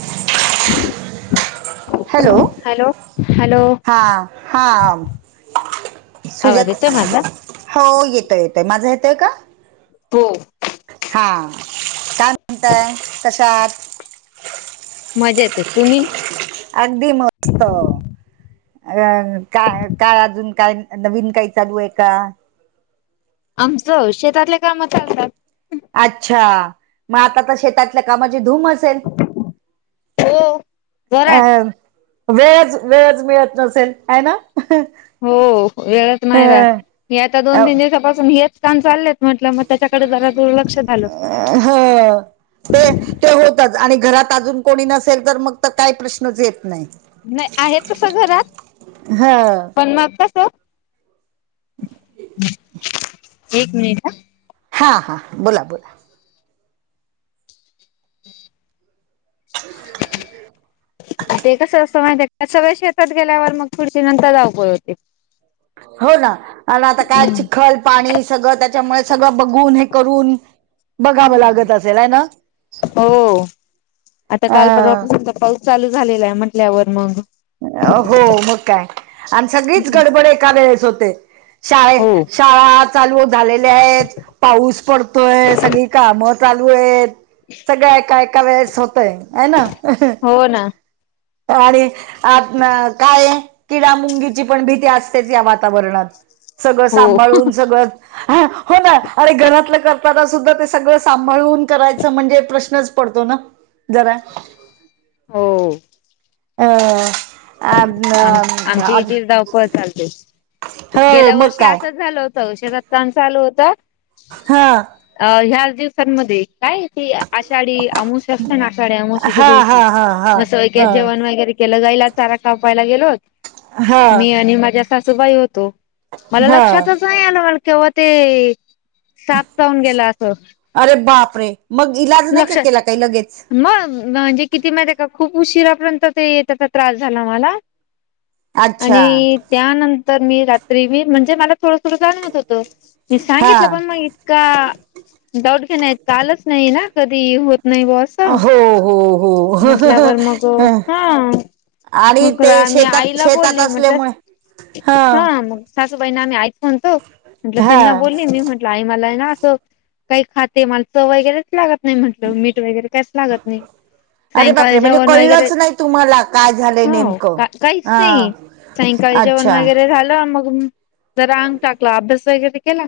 [inaudible] Hello hello. Hello हा हा आवाज सुजात येतोय माझा? हो येतय येतय. माझं येतोय का? हो. हा काय म्हणताय कशा आहात? मजेत ए तुम्ही? अगदी मस्त अ का- काय काय अजून? काय नवीन काय चालू आय का? आमचं शेतातले काम चालतात. अच्छा! म आता तर शेतातल्या कामाची धूमच सेल? हो. जोरात वेळच वेळच मिळत नसेल‌ हाय ना? हो वेळच नाय राहत अं, हे आता दोन तीन अं, दिवसापासून हेच काम चाललेत म्हटलं म त्याच्याकडे जरा दुर्लक्ष झालं. [unintelligible] ते ते होतच आणि घरात अजून कोणी नसेल तर मग तर काय प्रश्नच येत नाय. नाय आहेत तस घरात ह पण मग कस एक मिनिट अ. हां हां बोला बोला. ते कसं असतं माहित त्यात सगळे शेतात गेल्यावर मग थूडीशी नंतर धावपळ होते. हो ना अन् आता काय चिखल पाणी सगळं त्याच्यामुळे सगळं बघून हे करून बघावं लागत असेल आहे ना हम्म हो आता काल अं, परवापसूनंत पाऊस चालू झालेला हाय म्हटल्यावर मग हो मग काय आणि सगळीच गडबड एका वेळेस होते शाळे हो शाळा चालू झालेल्या हायेत पाऊस पडतोय सगळी काम चालू एत. सगळ्या एका एका वेळेस होतय हाय ना. हो ना. आणि आतन काय किडा मुंगीची पण भीती असतेच या वातावरणात सगळं हो. सांभाळून सगळं हो ना अरे घरातलं कर ताना सुद्धा ते सगळं सांभाळून करायचं म्हणजे प्रश्नच पडतो ना जरा. हो. अ अन् आज पळ चालतय गेल्या मग वर्षी काय असंच झालं होत शेतात काम चालू होत. हा. अ ह्याच दिवसांमध्ये काय ती आषाढी अमूशा असत्या ना आशाडी अमूशीच्या हा हा दिवशी हा हा मसं हा जेवण वगैरे गेलं गाईला, चारा कावायला गेलोत, हा मी आणि माझ्या सासूबाई होतो. मला हा लक्षातच नाही, आलं मला केव्हा ते साफ चाऊन गेलं असं. अरे बाप रे.. ! मग इलाज नाही का लक्षात केला काही लगेच. मग म्हणजे किती माहिती आहे. का खूप उशिरापर्यंत ते येतचा त्रास झाला मला. अच्छा आणि त्यानंतर मी, रात्री मी म्हणजे मला थोडं-थोडं जाणवत होत. म हा सांगितलं पण मग. का डाऊट घेण आहेत. कालच नाही ना, कधी होत नाही बस. अ, हो हो म्हंटल्यावर मग, हो हा. आणि मग ते खरं मी शेतात आईला शेतात बोलली म्हटल. असल्यामुळे हा, मग सासूबाईना आम्ही आईच म्हणतो, म्हटलं हा त्यांना बोलली मी म्हण आई मला आहे ना असं, काही खाते, माल चंव वगैरेच लागत नाही म्हटलं, मीठ वगैरे. कायच लागत नाही. अरे सायंकाळ बापरे म्हणजे जेवण वगैरे, कळलंच नाही तुम्हाला काय झालंय हो, नेमकं का-काहीच हा नाही. सायंकाळी जेवण अच्छा वगैरे झालं मग जरा अंग टाकला, अभ्यास वगैरे केला.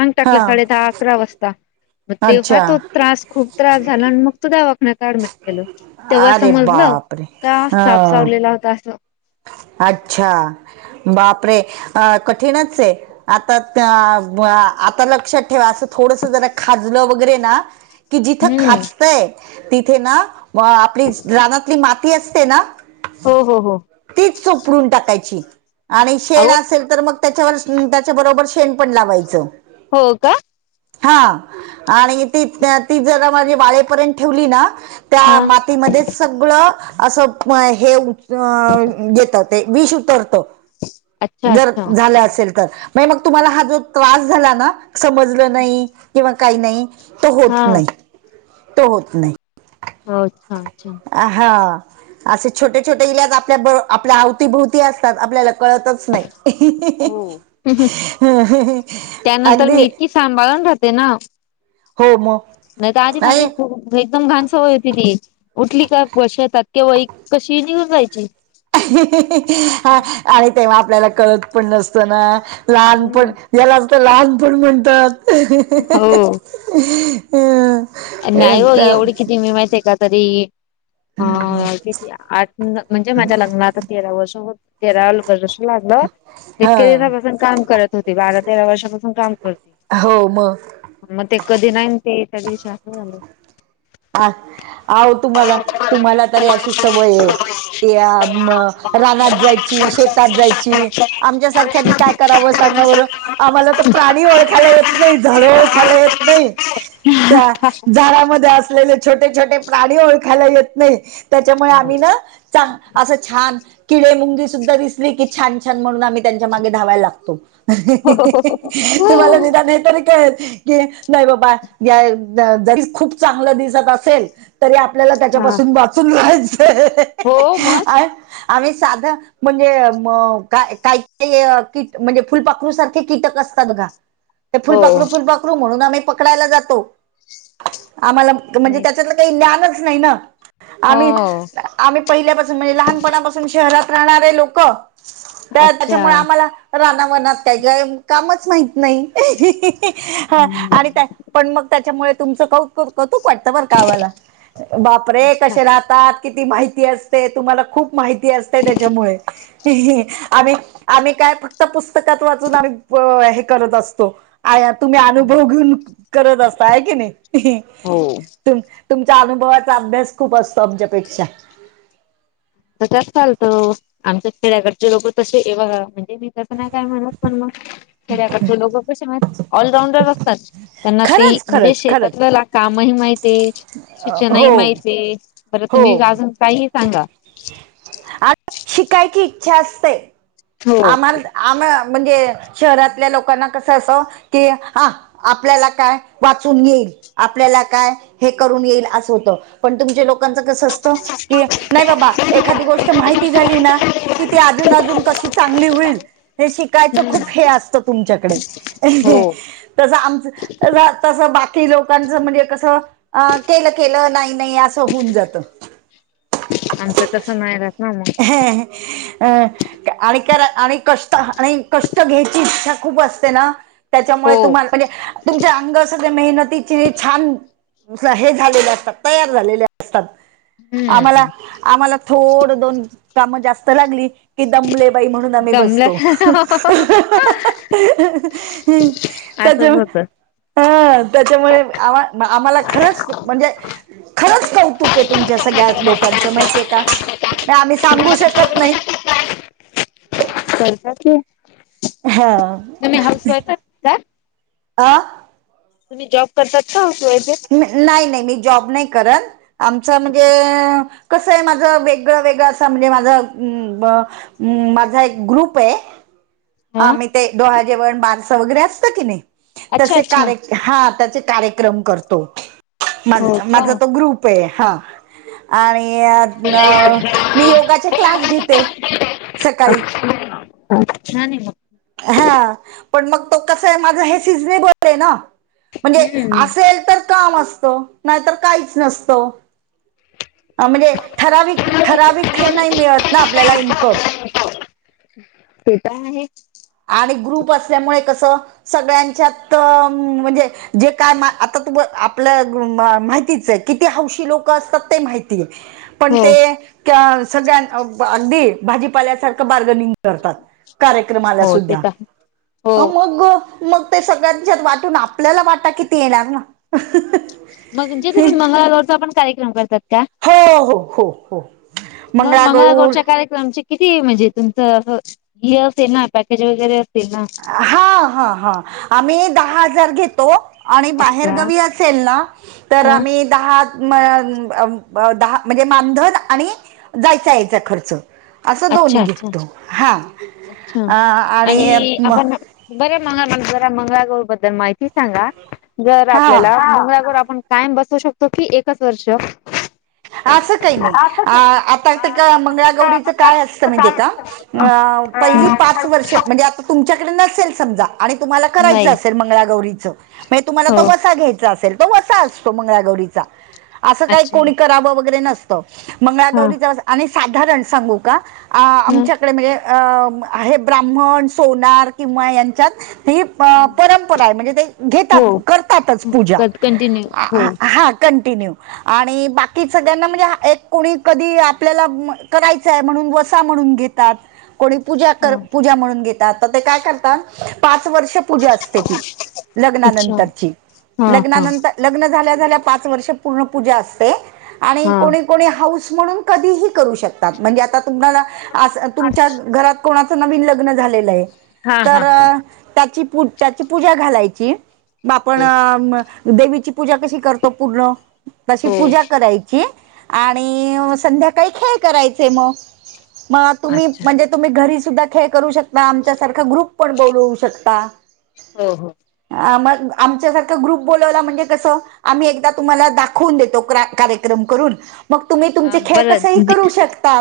अंग हा टाकलं साडे दहा, अकरा वाजता, मग तेव्हा अच्छा तो त्रास खूप त्रास झाला, आणि मग दवाखण्या अऍडमिट केलं, तेव्हा अरे समजलं बापरे का हा साफ चावलेला होता असं. अच्छा. बापरे, कठीणच आहे, आता-आता लक्षात अस थोड ज खाज वगैरे की जिथं हम्म खा तय तिथे ना आपली रानातली माती असते ना हो-हो-हो तीच चोपडून टाकायची, आणि शेण अहो असेल तर मग त्याच्यावर, त्याच्याबरोबर शेण पण लावायचं. हो का. हा आणि ती-ती जरा माझी बाळेपर्यंत ठेवली ना त्या हा मातीमध्येच सगळं असं, हे अ घेत ते विष उतरत, अच्छा जर अच्छा झालं असेल तर. नाही मग तुम्हाला हा जो त्रास झाला ना, समजलं नाही किंवा काही नाही तो होत हा नाही, तो होत नाही. अच्छा-अच्छा हा, असे छोटे-छोटे इलाज आपल्या ब आपल्या आवती-भोवती असतात, आपल्याला कळतच नाही, ही-ही-ही हो. त्यानंतर मी अगदी. इतकी सांभाळून राहते ना. हो मग. नाही तर, आधी माझे खू एकदम घान सावय होती ती, उठली का शेतात केव्हा एक कशी निघून जायची. हा आणि तेव्हा आपल्याला कळत पण नसत ना, लहान पण हम्म. यालाच तर लहानपण म्हणतात. हो अ नाही हो, एकदम एवढी किती मी माहित आहे का? तरी अ किती आठ म्हणजे माझ्या लग्नात. तेरा वर्ष होत, तेरा वर्षी वाढलं, मी हा तेरा पासून काम करत होती, बारा, तेरा वर्षापासून काम करती. हो म. मग ते कधी नाही ते, त्या दिवशी अस झालं. आ आहो तुम्हाला, तुम्हाला तरी अशी सवय आहे. या म रानात जायची शेतात जायची. आमच्या सारख्यांनी काय करावं सांगा बरं. आम्हाला तर प्राणी ओळखायला येत नाही झाडं ओळखायला येत नाही. त्या झाडामध्ये असलेले छोटे छोटे प्राणी ओळखायला येत नाही. त्याच्यामुळे आम्ही नाही. ना चां असं छान किडे, मुंगी सुद्धा दिसली की छान छान म्हणून आम्ही त्यांच्या मागे धावायला लागतो. तुम्हाला निदान हे तरी कळेल. की नाही बाबा या जरी खूप चांगलं दिसत असेल तरी आपल्याला हा त्याच्यापासून वाचून राहायचं हे हो मग अहहह आम्ही साधं म्हणजे म काय काय काही कीट म्हणजे फुलपाखरू सारखे कीटक असतात बघा ते हो फुलपाखरू फुलपाखरू म्हणून आम्ही पकडायला जातो. आम्हाला म्हणजे नाही त्याच्यातलं काही ज्ञानच नाही ना हो आम्ही आम्ही पहिल्यापासून म्हणजे लहानपणापासून शहरात राहणारे लोक त्या अच्छा. त्याच्यामुळे आम्हाला राना वनात काय गं कामच माहीत नाही. इहिहिही आणि त्या हम्म पण मग त्याच्यामुळे तुमचं कौतुक वाटतं बर का बापरे कसे राहात तात किती माहिती असते तुम्हाला खूप माहिती असते त्याच्यामुळे इहिहि आम्ही आम्ही काय फक्त पुस्तकात वाचून आम्ही हे करत असतो. आया तुम्ही अनुभव घेऊन करत असता आहे की नाही इहि हो. तु तुमच्या अनुभवाचा अभ्यास खूप असतो आमच्यापेक्षा त्यात चालतो आमच्या खेड्याकडचे लोक तसे ए बघा म्हणजे मी तर नाही काय म्हणत पण मग खेड्या करचे लोकं कसे माहित ऑलराऊंडर असतात. त्यांना ते खरंच म्हणजे खरंच खरंच शेतात कामही माहिती शिक्षण ही हो माहिती हे परत तुम्ही अजून काही ही सांगा आत शिकायची इच्छा असते हो आम्हाला आम म्हणजे शहरातल्या लोकांना कसं असावं की हा आपल्याला काय वाचून येईल. आपल्याला काय हे करून येईल असं होतं पण तुमच्या लोकांचं कसं अस त कि नाही बाबा एखादी गोष्ट माहिती झाली ना की ती अजून अजून कशी चांगली होईल हे शिकायच खूप हे असतं तुमच्याकडे हो अहही तसं आमच. तस तसं बाकी लोकांचं म्हणजे कसं. अ केलं केलं नाही नाही असं होऊन जात. आमचं तसं नाही राहत. ना मग एहे हे अ आणि कर आणि कष्ट आणि कष्ट घ्यायची इच्छा खूप असते ना. हो त्याच्यामुळे तुम्हाला म्हणजे तुमच्या अंगस मेहनतीची छान हे झालेले असतात, तयार झालेले असतात. आम्हाला हम्म आम्हाला थोड दोन काम जास्त लागली. कि दमलेबाई म्हणून आम्ही दमल्या बसतो त्याच्या असंच होतं. ह. त्याच्यामुळे आमा आम्हाला खरंच म्हणजे खरंच कौ तुक हे तुमच्या सगळ्याच लोकांच माहितीय हे का. म आम्ही सांगू शकत नाही. करतात की. हा. वाईफ आहेत का? आ. तुम्ही जॉ करतात का [unintelligible] नाही, नाही मी जॉब नाही करत आमच म्हणजे कसं आहे माझं वेगळं, वेगळं असं म्हणजे माझं अं ब माझा एक ग्रुप आहे हा आम्ही ते डोहाळ जेवण बारसं वगैरे असतं की नाही अच्छा तसे अच्छा कार हा तसे कार्यक्रम करतो मा हो का. माझा तो ग्रुप पे हा आणि अं मी योगाचे क्लास घेते सकाळी हो छान ये हा पण मग तो कसा आहे माझं हे सिझनेबल आहे ना म्हणजे हम्म असेल तर काम असतं नाहीतर काहीच नसतं म्हणजे ठराविक ठराविक हे नाही मिळत ना आपल्याला इनक पेटा आहे आणि ग्रुप असल्यामुळे कसं सगळ्यांच्यात म्हणजे जे काय म आता तु आपल मा माहितीच आहे किती हौशी लोक असतात ते माहितीय पण हो ते त्या सगळ्यां अंम अगदी भाजीपाल्यासारखं बार्गनिंग करतात कार्यक्रमाला हो ते सुद्धा तर हो अम मग ग मग ते सगळ्यांच्यात वाटून आपल्याला वाटा किती येणार ना मग जे तुम्ही मंगळागौरचा पण कार्यक्रम करतात का हो हो हो हो मग मंगळागौर मंगळागोरच्या कार्य आमचे किती म्हणजे तुमचं हे असेल ना पॅकेज वगैरे असेल ना हा, हा, हा आम्ही दहा हजार घेतो आणि बाहेर अच्छा गावी असेल ना तर ह आम्ही दहा म दहा म्हणजे मानधन आणि जायचा यायचा खर्च असं दोन्ही अच्छा अच्छा घेतो हा अ अच्छा आणि म, आपण बर मंग जरा मंगळागौर बद्दल माहिती सांगा जर हा आपल्याला मंगळागौर आपण कायम बसवू शकतो कि एकच वर्ष असं काही नाही आ आता तर का मंगळागौरीचं काय असतं मीहिते का अ पहिली पाच वर्ष म्हण म्हणजे आता तुमच्याकडे नसेल समजा आणि तुम्हाला करायचं नाही असेल मंगळागौरीच म्हणजे तुम्हाला हो तो वसा घ्यायचा असेल तो वसा असतो मंगळागौरीचा असं काही अच्छा कोणी कराव वगैरे नसत हा मंगळागौरिचा आणि साधारन सांगू का अं हा आमच्यात ळे म्हणजे अ आहे ब्राम्हण, सोनार किंवा यांच्यात ही प परंपरा आहे म्हणजे ते हो घेतात करतातच पूजा कंटिन्यू हो हा कंटिन्यू आणि बा की सगळ्यांना म्हणजे एक कोणी कधी आपल्याला करायचंय म्हणून वसा म्हणून घेतात कोणी पूजा कर हा पूजा म्हणून घेतात तर ते काय करतात पाच वर्ष पूजा असते ती अच्छा लग्नानंतरची हा हा लग्नानंतर लग्न झाल्या झाल्या पाच वर्ष पूर्ण पूजा असते आणि हा कोणी कोणी हौस म्हणून कधीही करू शकतात म्हणजे आता तुम्हाला तुमच्या घरात कोणाच नवीन लग्न झालेलं आहे हा हा तर हा त्याची, त्याची पूजा घालायची म आपण हो हो देवीची पूजा कशी करतो पूर्ण तशी पूजा द्यायची आणि संध्याकाळी खेळ करायचे मग मग तुम्ही अच्छा म्हणजे तुम्ही घरी सुद्धा खेळ करू शकता आमच्यासारखा ग्रुप पण बोलवू शकता. हो हो मग आमच्यासारखा ग्रुप बोलावला म्हणजे कसं आम्ही एकदा तुम्हाला दाखवून देतो क्रा कार्यक्रम करून मग तुम्ही तुमचे हा खेळ बरं कसेही दे- करू शकता.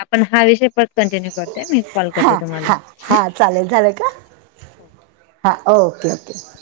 आपण हा विषय परत कंटिन्यू करते मी कॉल करते तुम्हाला. हा चालेल झालं का हां ओके ओके.